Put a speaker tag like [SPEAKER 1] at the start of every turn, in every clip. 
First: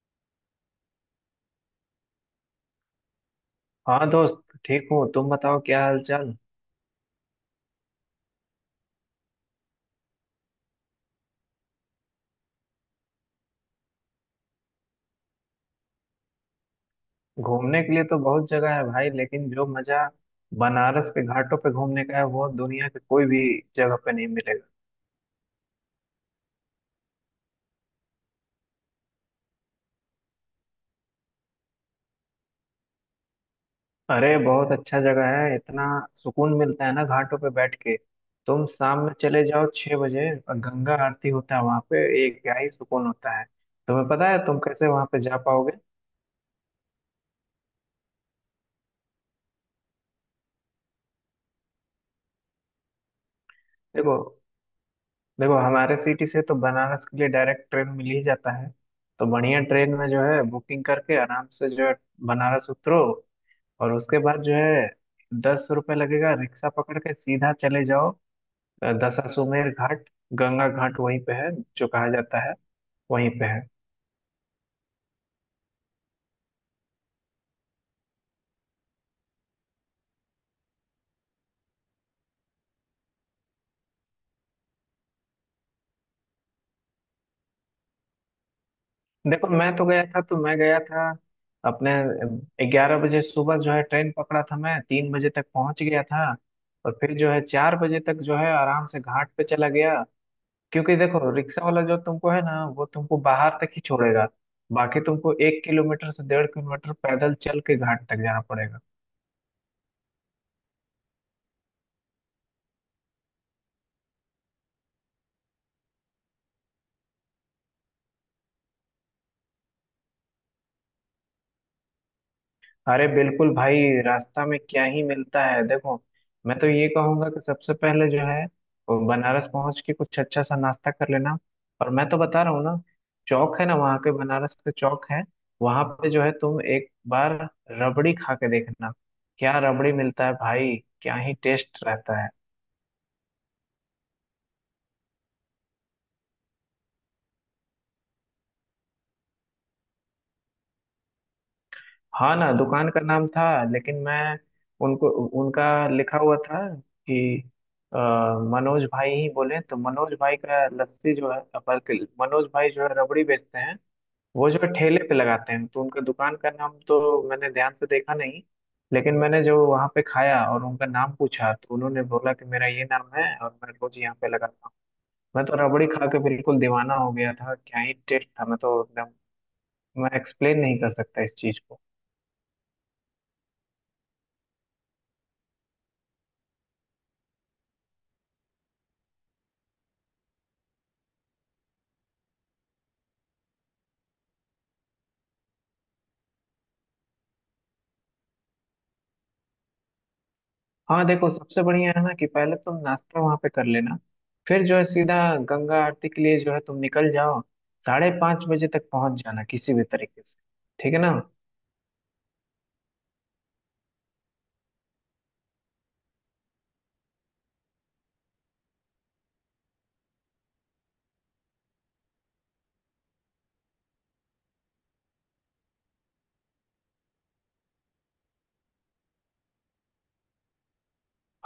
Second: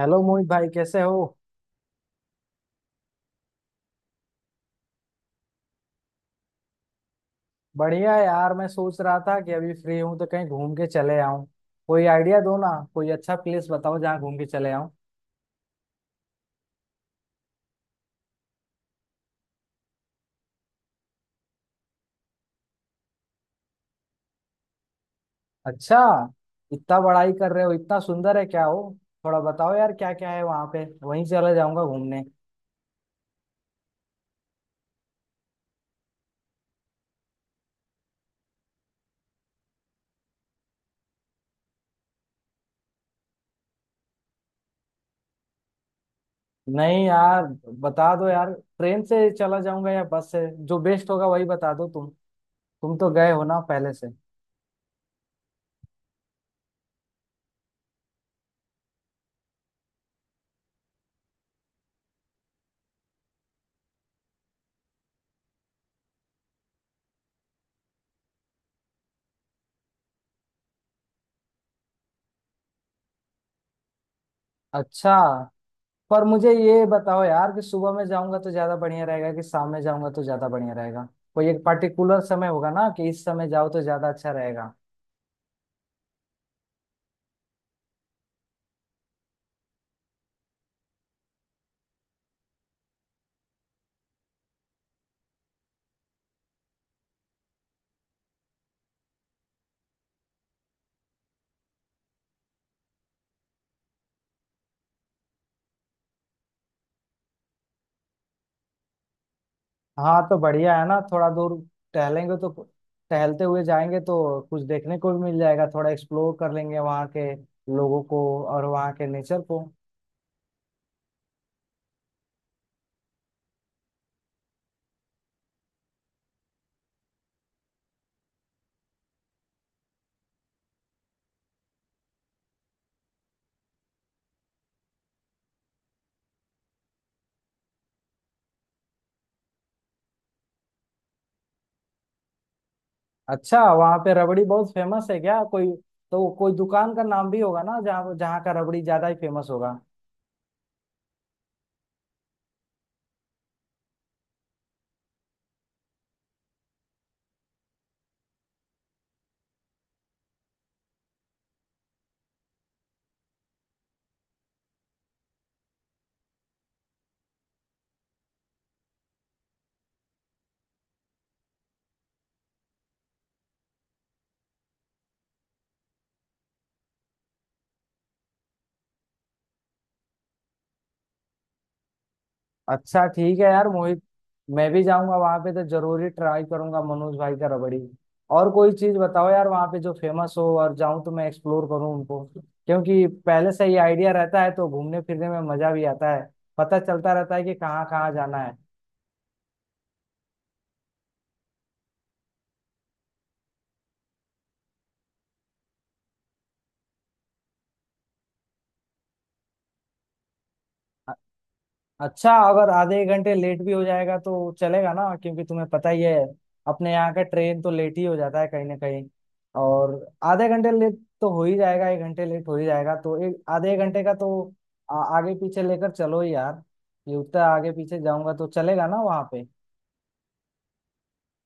[SPEAKER 1] Hello Mohit भाई, कैसे हो।
[SPEAKER 2] हाँ दोस्त ठीक हूँ। तुम बताओ क्या हाल चाल।
[SPEAKER 1] बढ़िया यार, मैं सोच रहा था कि अभी फ्री हूँ तो कहीं घूम के चले आऊं। कोई आइडिया दो ना। कोई अच्छा प्लेस बताओ जहाँ घूम के चले आऊं।
[SPEAKER 2] घूमने के लिए तो बहुत जगह है भाई, लेकिन जो मजा बनारस के घाटों पे घूमने का है वो दुनिया के कोई भी जगह पे नहीं मिलेगा।
[SPEAKER 1] अच्छा, इतना बड़ाई कर रहे हो, इतना सुंदर है क्या हो। थोड़ा बताओ यार क्या क्या है वहाँ पे, वहीं चला जाऊंगा घूमने।
[SPEAKER 2] अरे बहुत अच्छा जगह है, इतना सुकून मिलता है ना घाटों पे बैठ के। तुम शाम में चले जाओ 6 बजे और गंगा आरती होता है वहां पे। एक क्या ही सुकून होता है। तुम्हें पता है तुम कैसे वहां पे जा पाओगे?
[SPEAKER 1] नहीं यार, बता दो यार। ट्रेन से चला जाऊंगा या बस से, जो बेस्ट होगा वही बता दो तुम। तुम तो गए हो ना पहले से।
[SPEAKER 2] देखो देखो हमारे सिटी से तो बनारस के लिए डायरेक्ट ट्रेन मिल ही जाता है। तो बढ़िया ट्रेन में जो है बुकिंग करके आराम से जो है बनारस उतरो। और उसके बाद जो है 10 रुपये लगेगा, रिक्शा पकड़ के सीधा चले जाओ दशाश्वमेध घाट। गंगा घाट वहीं पे है, जो कहा जाता है वहीं पे है।
[SPEAKER 1] अच्छा, पर मुझे ये बताओ यार कि सुबह में जाऊंगा तो ज्यादा बढ़िया रहेगा कि शाम में जाऊंगा तो ज्यादा बढ़िया रहेगा। कोई एक पर्टिकुलर समय होगा ना कि इस समय जाओ तो ज्यादा अच्छा रहेगा।
[SPEAKER 2] देखो मैं गया था अपने। 11 बजे सुबह जो है ट्रेन पकड़ा था, मैं 3 बजे तक पहुंच गया था। और फिर जो है 4 बजे तक जो है आराम से घाट पे चला गया। क्योंकि देखो रिक्शा वाला जो तुमको है ना वो तुमको बाहर तक ही छोड़ेगा। बाकी तुमको 1 किलोमीटर से 1.5 किलोमीटर पैदल चल के घाट तक जाना पड़ेगा।
[SPEAKER 1] हाँ तो बढ़िया है ना, थोड़ा दूर टहलेंगे तो। टहलते हुए जाएंगे तो कुछ देखने को भी मिल जाएगा, थोड़ा एक्सप्लोर कर लेंगे वहाँ के लोगों को और वहाँ के नेचर को।
[SPEAKER 2] अरे बिल्कुल भाई। रास्ता में क्या ही मिलता है देखो। मैं तो ये कहूंगा कि सबसे पहले जो है वो बनारस पहुंच के कुछ अच्छा सा नाश्ता कर लेना। और मैं तो बता रहा हूँ ना, चौक है ना वहाँ के बनारस के चौक है। वहां पे जो है तुम एक बार रबड़ी खा के देखना। क्या रबड़ी मिलता है भाई। क्या ही टेस्ट रहता है।
[SPEAKER 1] अच्छा, वहाँ पे रबड़ी बहुत फेमस है क्या। कोई तो कोई दुकान का नाम भी होगा ना, जहाँ जहाँ का रबड़ी ज्यादा ही फेमस होगा।
[SPEAKER 2] हाँ ना, दुकान का नाम था, लेकिन मैं उनको उनका लिखा हुआ था कि अ, मनोज भाई ही बोले तो। मनोज भाई का लस्सी जो है, बल्कि मनोज भाई जो है रबड़ी बेचते हैं। वो जो है ठेले पे लगाते हैं, तो उनका दुकान का नाम तो मैंने ध्यान से देखा नहीं। लेकिन मैंने जो वहाँ पे खाया और उनका नाम पूछा तो उन्होंने बोला कि मेरा ये नाम है और मैं रोज यहाँ पे लगाता हूँ। मैं तो रबड़ी खा के बिल्कुल दीवाना हो गया था। क्या ही टेस्ट था। मैं तो एकदम मैं एक्सप्लेन नहीं कर सकता इस चीज को।
[SPEAKER 1] अच्छा ठीक है यार मोहित, मैं भी जाऊंगा वहां पे तो जरूरी ट्राई करूंगा मनोज भाई का रबड़ी। और कोई चीज बताओ यार वहां पे जो फेमस हो, और जाऊं तो मैं एक्सप्लोर करूं उनको, क्योंकि पहले से ही आइडिया रहता है तो घूमने फिरने में मजा भी आता है। पता चलता रहता है कि कहाँ कहाँ जाना है।
[SPEAKER 2] हाँ देखो, सबसे बढ़िया है ना कि पहले तुम नाश्ता वहां पे कर लेना। फिर जो है सीधा गंगा आरती के लिए जो है तुम निकल जाओ। 5:30 बजे तक पहुंच जाना किसी भी तरीके से। ठीक है ना।
[SPEAKER 1] अच्छा, अगर आधे एक घंटे लेट भी हो जाएगा तो चलेगा ना, क्योंकि तुम्हें पता ही है, अपने यहाँ का ट्रेन तो लेट ही हो जाता है कहीं ना कहीं। और आधे घंटे लेट तो हो ही जाएगा, एक घंटे लेट हो ही जाएगा, तो एक आधे एक घंटे का तो आगे पीछे लेकर चलो यार। ये उतना आगे पीछे जाऊंगा तो चलेगा ना वहाँ पे।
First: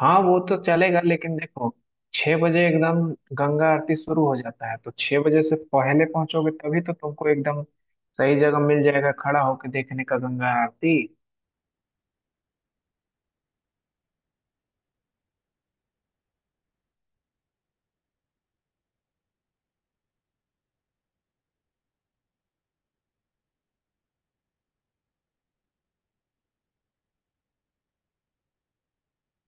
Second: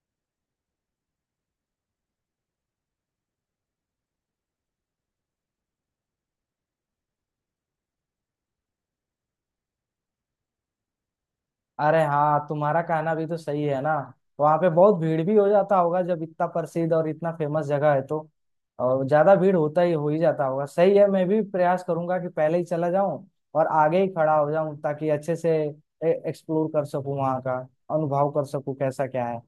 [SPEAKER 2] हाँ वो तो चलेगा, लेकिन देखो 6 बजे एकदम गंगा आरती शुरू हो जाता है, तो 6 बजे से पहले पहुंचोगे तभी तो तुमको एकदम सही जगह मिल जाएगा खड़ा होकर देखने का गंगा आरती।
[SPEAKER 1] अरे हाँ, तुम्हारा कहना भी तो सही है ना। वहाँ पे बहुत भीड़ भी हो जाता होगा जब इतना प्रसिद्ध और इतना फेमस जगह है तो, और ज्यादा भीड़ होता ही हो ही जाता होगा। सही है, मैं भी प्रयास करूंगा कि पहले ही चला जाऊं और आगे ही खड़ा हो जाऊं, ताकि अच्छे से एक्सप्लोर कर सकूं वहाँ का, अनुभव कर सकूं कैसा क्या है।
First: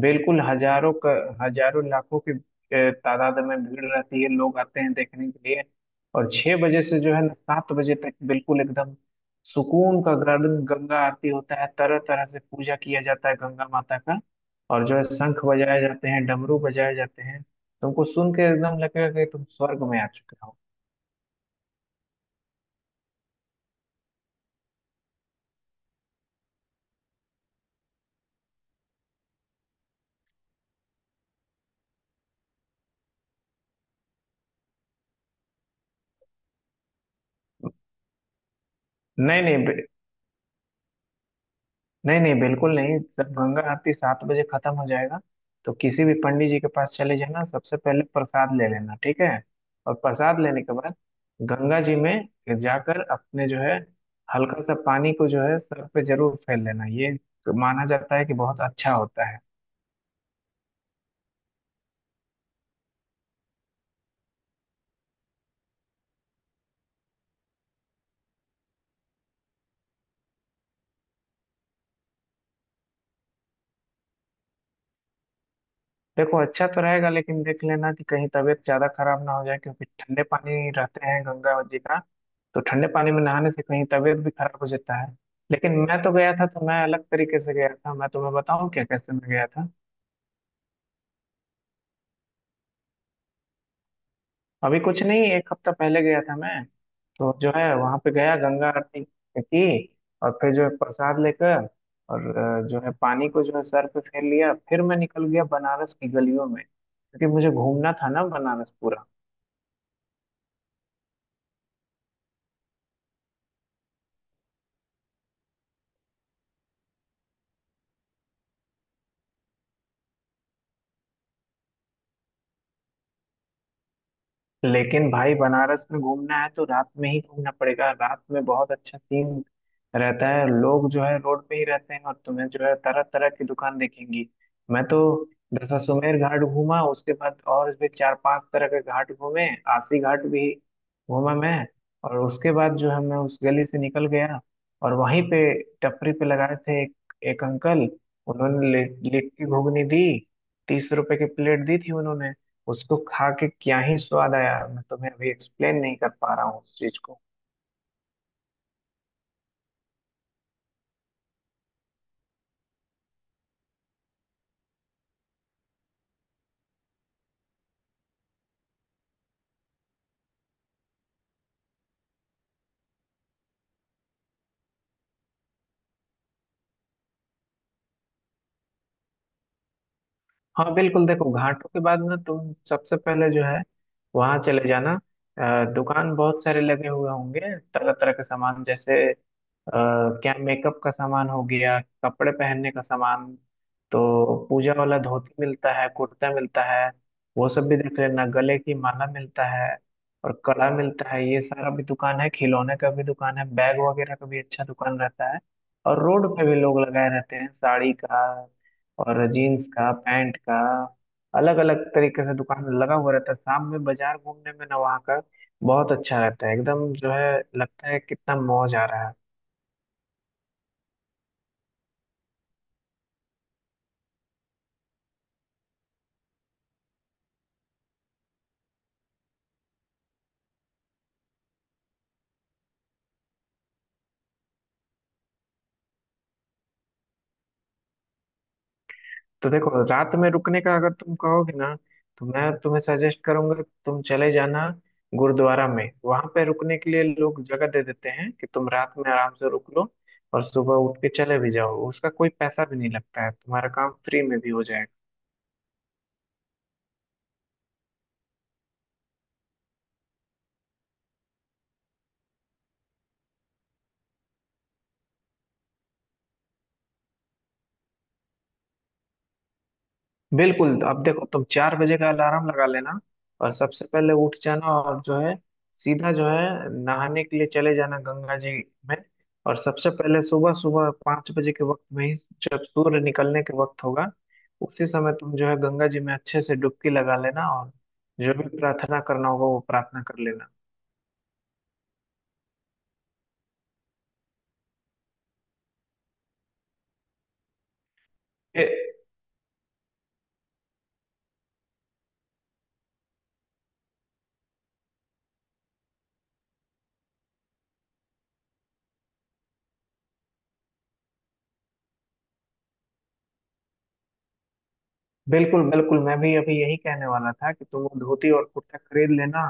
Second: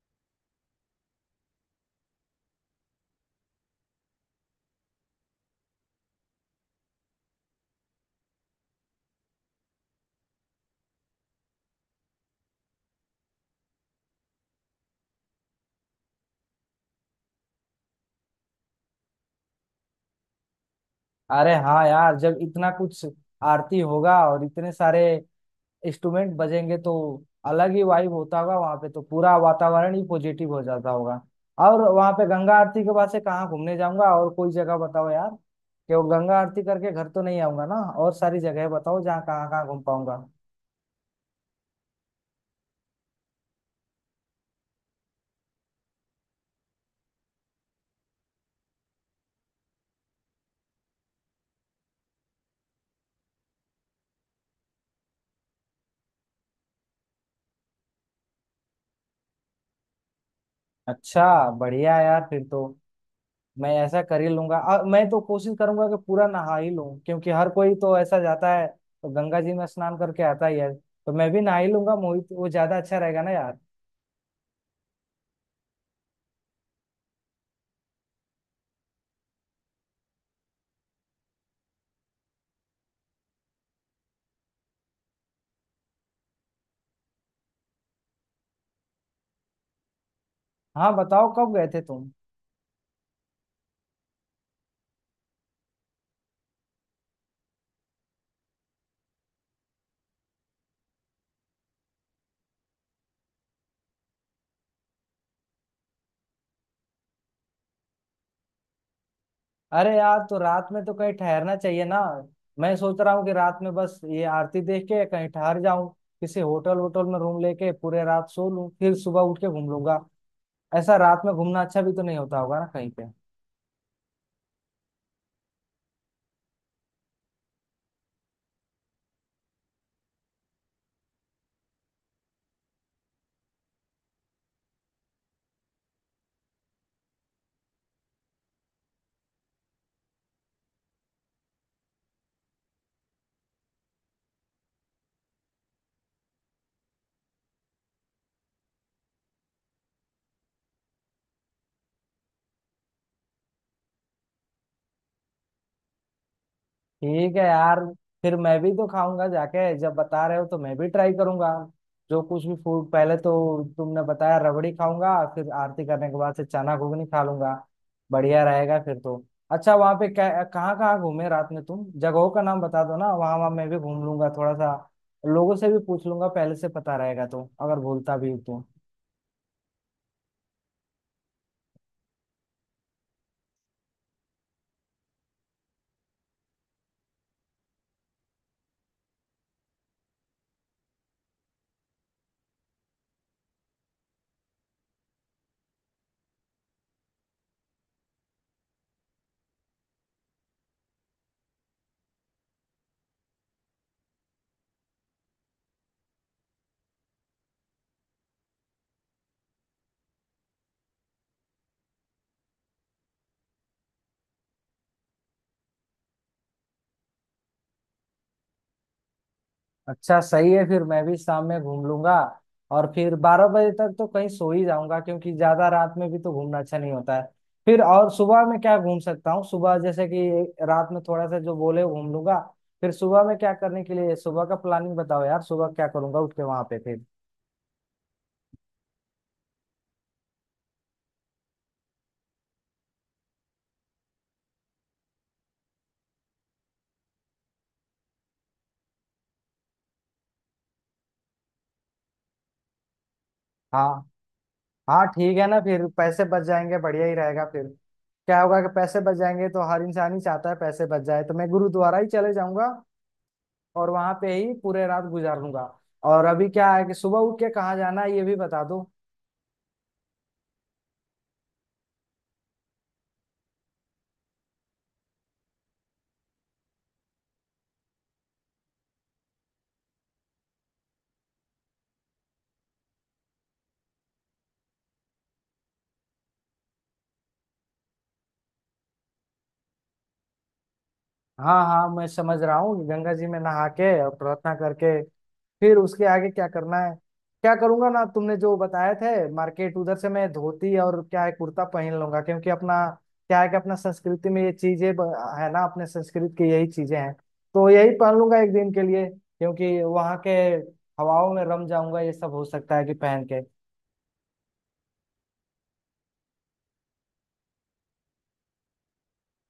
[SPEAKER 2] बिल्कुल। हजारों लाखों की तादाद में भीड़ रहती है, लोग आते हैं देखने के लिए। और 6 बजे से जो है ना 7 बजे तक बिल्कुल एकदम सुकून का गार्डन गंगा आरती होता है। तरह तरह से पूजा किया जाता है गंगा माता का। और जो है शंख बजाए जाते हैं, डमरू बजाए जाते हैं। तुमको सुन के एकदम लगेगा कि तुम स्वर्ग में आ चुके हो।
[SPEAKER 1] अरे हाँ यार, जब इतना कुछ आरती होगा और इतने सारे इंस्ट्रूमेंट बजेंगे तो अलग ही वाइब होता होगा वहां पे, तो पूरा वातावरण ही पॉजिटिव हो जाता होगा। और वहां पे गंगा आरती के बाद से कहाँ घूमने जाऊंगा, और कोई जगह बताओ यार। क्यों, गंगा आरती करके घर तो नहीं आऊंगा ना। और सारी जगह बताओ जहाँ
[SPEAKER 2] नहीं
[SPEAKER 1] कहाँ कहाँ घूम
[SPEAKER 2] नहीं।
[SPEAKER 1] पाऊंगा।
[SPEAKER 2] नहीं नहीं, बिल्कुल नहीं। जब गंगा आरती 7 बजे खत्म हो जाएगा तो किसी भी पंडित जी के पास चले जाना, सबसे पहले प्रसाद ले लेना। ठीक है। और प्रसाद लेने के बाद गंगा जी में जाकर अपने जो है हल्का सा पानी को जो है सर पे जरूर फेर लेना। ये माना जाता है कि बहुत अच्छा होता है।
[SPEAKER 1] अच्छा, बढ़िया यार फिर तो। मैं ऐसा कर ही लूंगा और मैं तो कोशिश करूंगा कि पूरा नहा ही लूं, क्योंकि हर कोई तो ऐसा जाता है तो गंगा जी में स्नान करके आता ही है, तो मैं भी नहा ही लूंगा मोहित, वो ज्यादा अच्छा रहेगा ना यार।
[SPEAKER 2] देखो, अच्छा तो रहेगा लेकिन देख लेना कि कहीं तबीयत ज्यादा खराब ना हो जाए, क्योंकि ठंडे पानी रहते हैं गंगा जी का। तो ठंडे पानी में नहाने से कहीं तबीयत भी खराब हो जाता है। लेकिन मैं तो गया था तो मैं अलग तरीके से गया था। मैं तुम्हें बताऊं क्या कैसे मैं गया था?
[SPEAKER 1] हाँ बताओ, कब गए थे तुम।
[SPEAKER 2] अभी कुछ नहीं, एक हफ्ता पहले गया था मैं। तो जो है वहां पे गया गंगा आरती की। और फिर जो है प्रसाद लेकर और जो है पानी को जो है सर पे फेर लिया, फिर मैं निकल गया बनारस की गलियों में क्योंकि मुझे घूमना था ना बनारस पूरा।
[SPEAKER 1] अरे यार, तो रात में तो कहीं ठहरना चाहिए ना। मैं सोच रहा हूँ कि रात में बस ये आरती देख के कहीं ठहर जाऊं, किसी होटल वोटल में रूम लेके पूरे रात सो लूं, फिर सुबह उठ के घूम लूंगा। ऐसा रात में घूमना अच्छा भी तो नहीं होता होगा ना कहीं पे।
[SPEAKER 2] लेकिन भाई बनारस में घूमना है तो रात में ही घूमना पड़ेगा। रात में बहुत अच्छा सीन रहता है, लोग जो है रोड पे ही रहते हैं और तुम्हें जो है तरह तरह की दुकान दिखेंगी। मैं तो दशाश्वमेध घाट घूमा, उसके बाद और भी चार पांच तरह के घाट घूमे। आसी घाट भी घूमा मैं। और उसके बाद जो है मैं उस गली से निकल गया। और वहीं पे टपरी पे लगाए थे एक अंकल। उन्होंने लिट्टी घुगनी दी। 30 रुपए की प्लेट दी थी उन्होंने। उसको खा के क्या ही स्वाद आया। मैं तुम्हें अभी एक्सप्लेन नहीं कर पा रहा हूँ उस चीज को।
[SPEAKER 1] ठीक है यार, फिर मैं भी तो खाऊंगा जाके, जब बता रहे हो तो मैं भी ट्राई करूंगा जो कुछ भी फूड। पहले तो तुमने बताया रबड़ी खाऊंगा, फिर आरती करने के बाद से चना घुगनी खा लूंगा। बढ़िया रहेगा फिर तो। अच्छा, वहां पे क्या कहाँ कहाँ घूमे रात में तुम, जगहों का नाम बता दो ना, वहां वहां मैं भी घूम लूंगा थोड़ा सा। लोगों से भी पूछ लूंगा, पहले से पता रहेगा तो अगर भूलता भी हूं तो।
[SPEAKER 2] हाँ बिल्कुल। देखो घाटों के बाद ना तुम सबसे पहले जो है वहां चले जाना। दुकान बहुत सारे लगे हुए होंगे, तरह तरह के सामान, जैसे क्या मेकअप का सामान हो गया, कपड़े पहनने का सामान। तो पूजा वाला धोती मिलता है, कुर्ता मिलता है। वो सब भी देख लेना। गले की माला मिलता है और कड़ा मिलता है, ये सारा भी दुकान है। खिलौने का भी दुकान है, बैग वगैरह का भी अच्छा दुकान रहता है। और रोड पे भी लोग लगाए रहते हैं साड़ी का और जीन्स का पैंट का, अलग अलग तरीके से दुकान लगा हुआ रहता है। शाम में बाजार घूमने में ना वहाँ का बहुत अच्छा रहता है, एकदम जो है लगता है कितना मौज आ रहा है।
[SPEAKER 1] अच्छा सही है, फिर मैं भी शाम में घूम लूंगा। और फिर 12 बजे तक तो कहीं सो ही जाऊंगा, क्योंकि ज्यादा रात में भी तो घूमना अच्छा नहीं होता है। फिर और सुबह में क्या घूम सकता हूँ, सुबह जैसे कि रात में थोड़ा सा जो बोले घूम लूंगा, फिर सुबह में क्या करने के लिए, सुबह का प्लानिंग बताओ यार, सुबह क्या करूंगा उठ के वहां पे फिर।
[SPEAKER 2] तो देखो, रात में रुकने का अगर तुम कहोगे ना तो मैं तुम्हें सजेस्ट करूंगा कि तुम चले जाना गुरुद्वारा में। वहां पे रुकने के लिए लोग जगह दे देते हैं कि तुम रात में आराम से रुक लो, और सुबह उठ के चले भी जाओ। उसका कोई पैसा भी नहीं लगता है, तुम्हारा
[SPEAKER 1] हाँ
[SPEAKER 2] काम फ्री में भी हो जाएगा।
[SPEAKER 1] हाँ ठीक है ना, फिर पैसे बच जाएंगे बढ़िया ही रहेगा फिर। क्या होगा कि पैसे बच जाएंगे तो, हर इंसान ही चाहता है पैसे बच जाए, तो मैं गुरुद्वारा ही चले जाऊंगा और वहां पे ही पूरे रात गुजार लूंगा। और अभी क्या है कि सुबह उठ के कहाँ जाना है ये भी बता दो।
[SPEAKER 2] बिल्कुल। तो अब देखो तुम 4 बजे का अलार्म लगा लेना और सबसे पहले उठ जाना। और जो है सीधा जो है नहाने के लिए चले जाना गंगा जी में। और सबसे पहले सुबह सुबह 5 बजे के वक्त में ही, जब सूर्य निकलने के वक्त होगा, उसी समय तुम जो है गंगा जी में अच्छे से डुबकी लगा लेना और जो भी प्रार्थना करना होगा वो प्रार्थना कर लेना।
[SPEAKER 1] हाँ हाँ मैं समझ रहा हूँ, गंगा जी में नहा के और प्रार्थना करके फिर उसके आगे क्या करना है। क्या करूंगा ना, तुमने जो बताए थे मार्केट, उधर से मैं धोती और क्या है कुर्ता पहन लूंगा, क्योंकि अपना क्या है कि अपना संस्कृति में ये चीजें है ना, अपने संस्कृत की यही चीजें हैं। तो यही पहन लूंगा एक दिन के लिए, क्योंकि वहाँ के हवाओं में रम जाऊंगा ये सब, हो सकता है कि पहन के।
[SPEAKER 2] बिल्कुल बिल्कुल। मैं भी अभी यही कहने वाला था कि तुम वो धोती और कुर्ता खरीद लेना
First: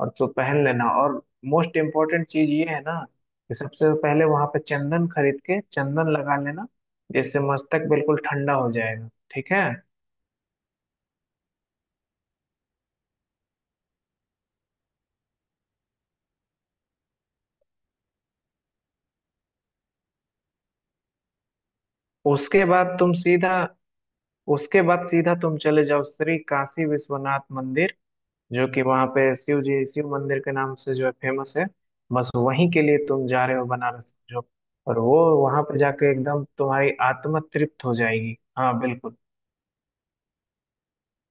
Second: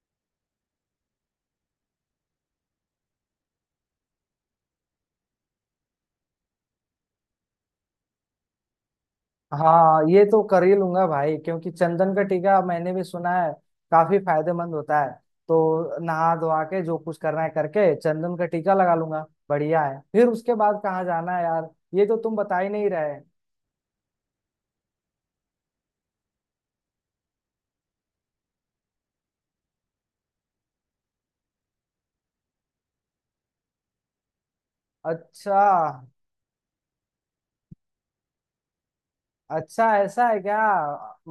[SPEAKER 2] और तो पहन लेना। और मोस्ट इम्पोर्टेंट चीज ये है ना, कि सबसे पहले वहां पे चंदन खरीद के चंदन लगा लेना, जिससे मस्तक बिल्कुल ठंडा हो जाएगा। ठीक है।
[SPEAKER 1] हाँ, ये तो कर ही लूंगा भाई, क्योंकि चंदन का टीका मैंने भी सुना है काफी फायदेमंद होता है। तो नहा धोवा के जो कुछ करना है करके चंदन का टीका लगा लूंगा। बढ़िया है, फिर उसके बाद कहाँ जाना है यार, ये तो तुम बता
[SPEAKER 2] उसके
[SPEAKER 1] ही नहीं
[SPEAKER 2] बाद तुम
[SPEAKER 1] रहे।
[SPEAKER 2] सीधा उसके बाद सीधा तुम चले जाओ श्री काशी विश्वनाथ मंदिर, जो कि वहाँ पे शिव जी, शिव मंदिर के नाम से जो है फेमस है। बस वहीं के लिए तुम जा रहे हो बनारस जो। और वो
[SPEAKER 1] अच्छा।
[SPEAKER 2] वहाँ पे जाके एकदम तुम्हारी आत्मा तृप्त हो जाएगी। हाँ बिल्कुल।
[SPEAKER 1] अच्छा, ऐसा है क्या।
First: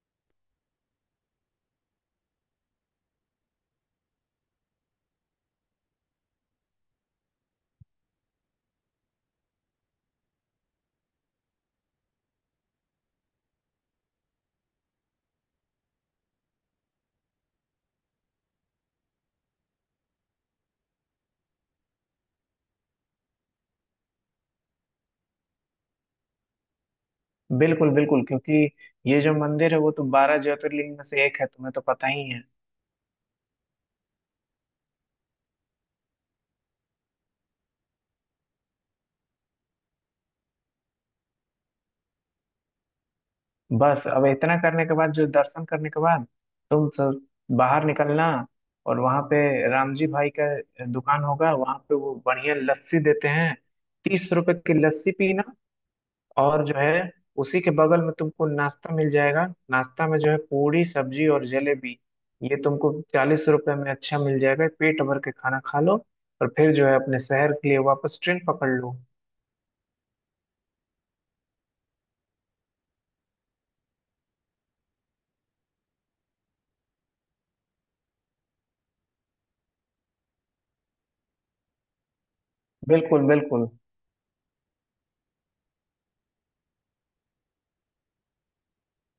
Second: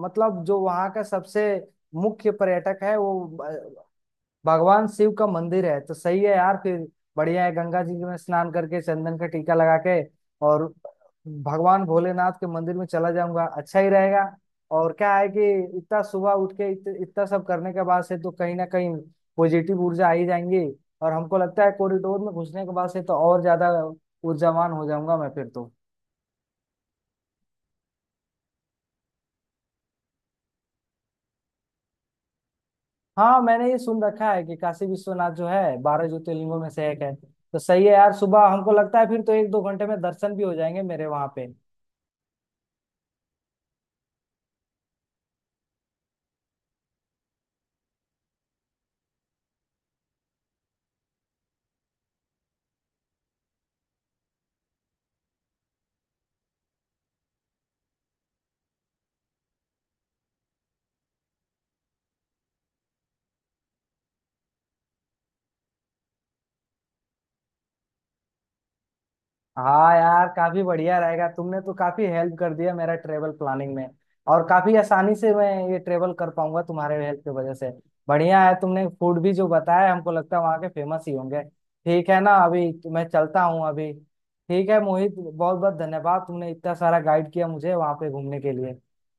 [SPEAKER 1] मतलब जो वहाँ का सबसे मुख्य पर्यटक है वो भगवान शिव का मंदिर है, तो सही है यार फिर। बढ़िया है, गंगा जी में स्नान करके चंदन का टीका लगा के और भगवान भोलेनाथ के मंदिर में चला जाऊंगा, अच्छा ही रहेगा। और क्या है कि इतना सुबह उठ के इतना सब करने के बाद से तो कहीं ना कहीं पॉजिटिव ऊर्जा आ ही जाएंगी। और हमको लगता है कॉरिडोर में घुसने के बाद से तो और ज्यादा ऊर्जावान हो जाऊंगा मैं फिर तो।
[SPEAKER 2] बिल्कुल बिल्कुल, क्योंकि ये जो मंदिर है वो तो 12 ज्योतिर्लिंग में से एक है, तुम्हें तो पता ही है।
[SPEAKER 1] हाँ, मैंने ये सुन रखा है कि काशी विश्वनाथ जो है 12 ज्योतिर्लिंगों में से एक है। तो सही है यार, सुबह हमको लगता है फिर तो एक दो घंटे में दर्शन भी हो जाएंगे मेरे वहां पे।
[SPEAKER 2] बस अब इतना करने के बाद, जो दर्शन करने के बाद तुम सब बाहर निकलना। और वहाँ पे राम जी भाई का दुकान होगा वहाँ पे, वो बढ़िया लस्सी देते हैं। 30 रुपए की लस्सी पीना। और जो है उसी के बगल में तुमको नाश्ता मिल जाएगा। नाश्ता में जो है पूरी सब्जी और जलेबी, ये तुमको 40 रुपए में अच्छा मिल जाएगा, पेट भर के खाना खा लो। और फिर जो है अपने शहर के लिए वापस ट्रेन पकड़ लो।
[SPEAKER 1] हाँ यार, काफी बढ़िया रहेगा, तुमने तो काफी हेल्प कर दिया मेरा ट्रेवल प्लानिंग में, और काफी आसानी से मैं ये ट्रेवल कर पाऊंगा तुम्हारे हेल्प की वजह से। बढ़िया है, तुमने फूड भी जो बताया हमको लगता है वहाँ के फेमस ही होंगे। ठीक है ना, अभी तो मैं
[SPEAKER 2] बिल्कुल
[SPEAKER 1] चलता हूँ
[SPEAKER 2] बिल्कुल।
[SPEAKER 1] अभी। ठीक है मोहित, बहुत बहुत धन्यवाद, तुमने इतना सारा गाइड किया मुझे वहाँ पे घूमने के लिए।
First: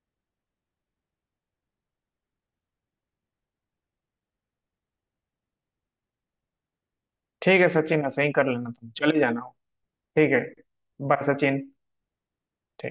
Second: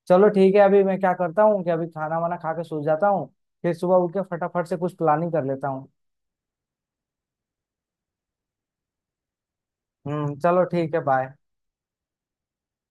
[SPEAKER 1] चलो ठीक है, अभी मैं क्या करता हूँ कि अभी खाना वाना खा के सो जाता हूँ, फिर सुबह उठ के फटाफट से कुछ प्लानिंग कर लेता हूँ।
[SPEAKER 2] ठीक है सचिन, ऐसे ही कर लेना, तुम चले जाना। ठीक
[SPEAKER 1] हम्म,
[SPEAKER 2] है।
[SPEAKER 1] चलो ठीक है,
[SPEAKER 2] बाय
[SPEAKER 1] बाय।
[SPEAKER 2] सचिन।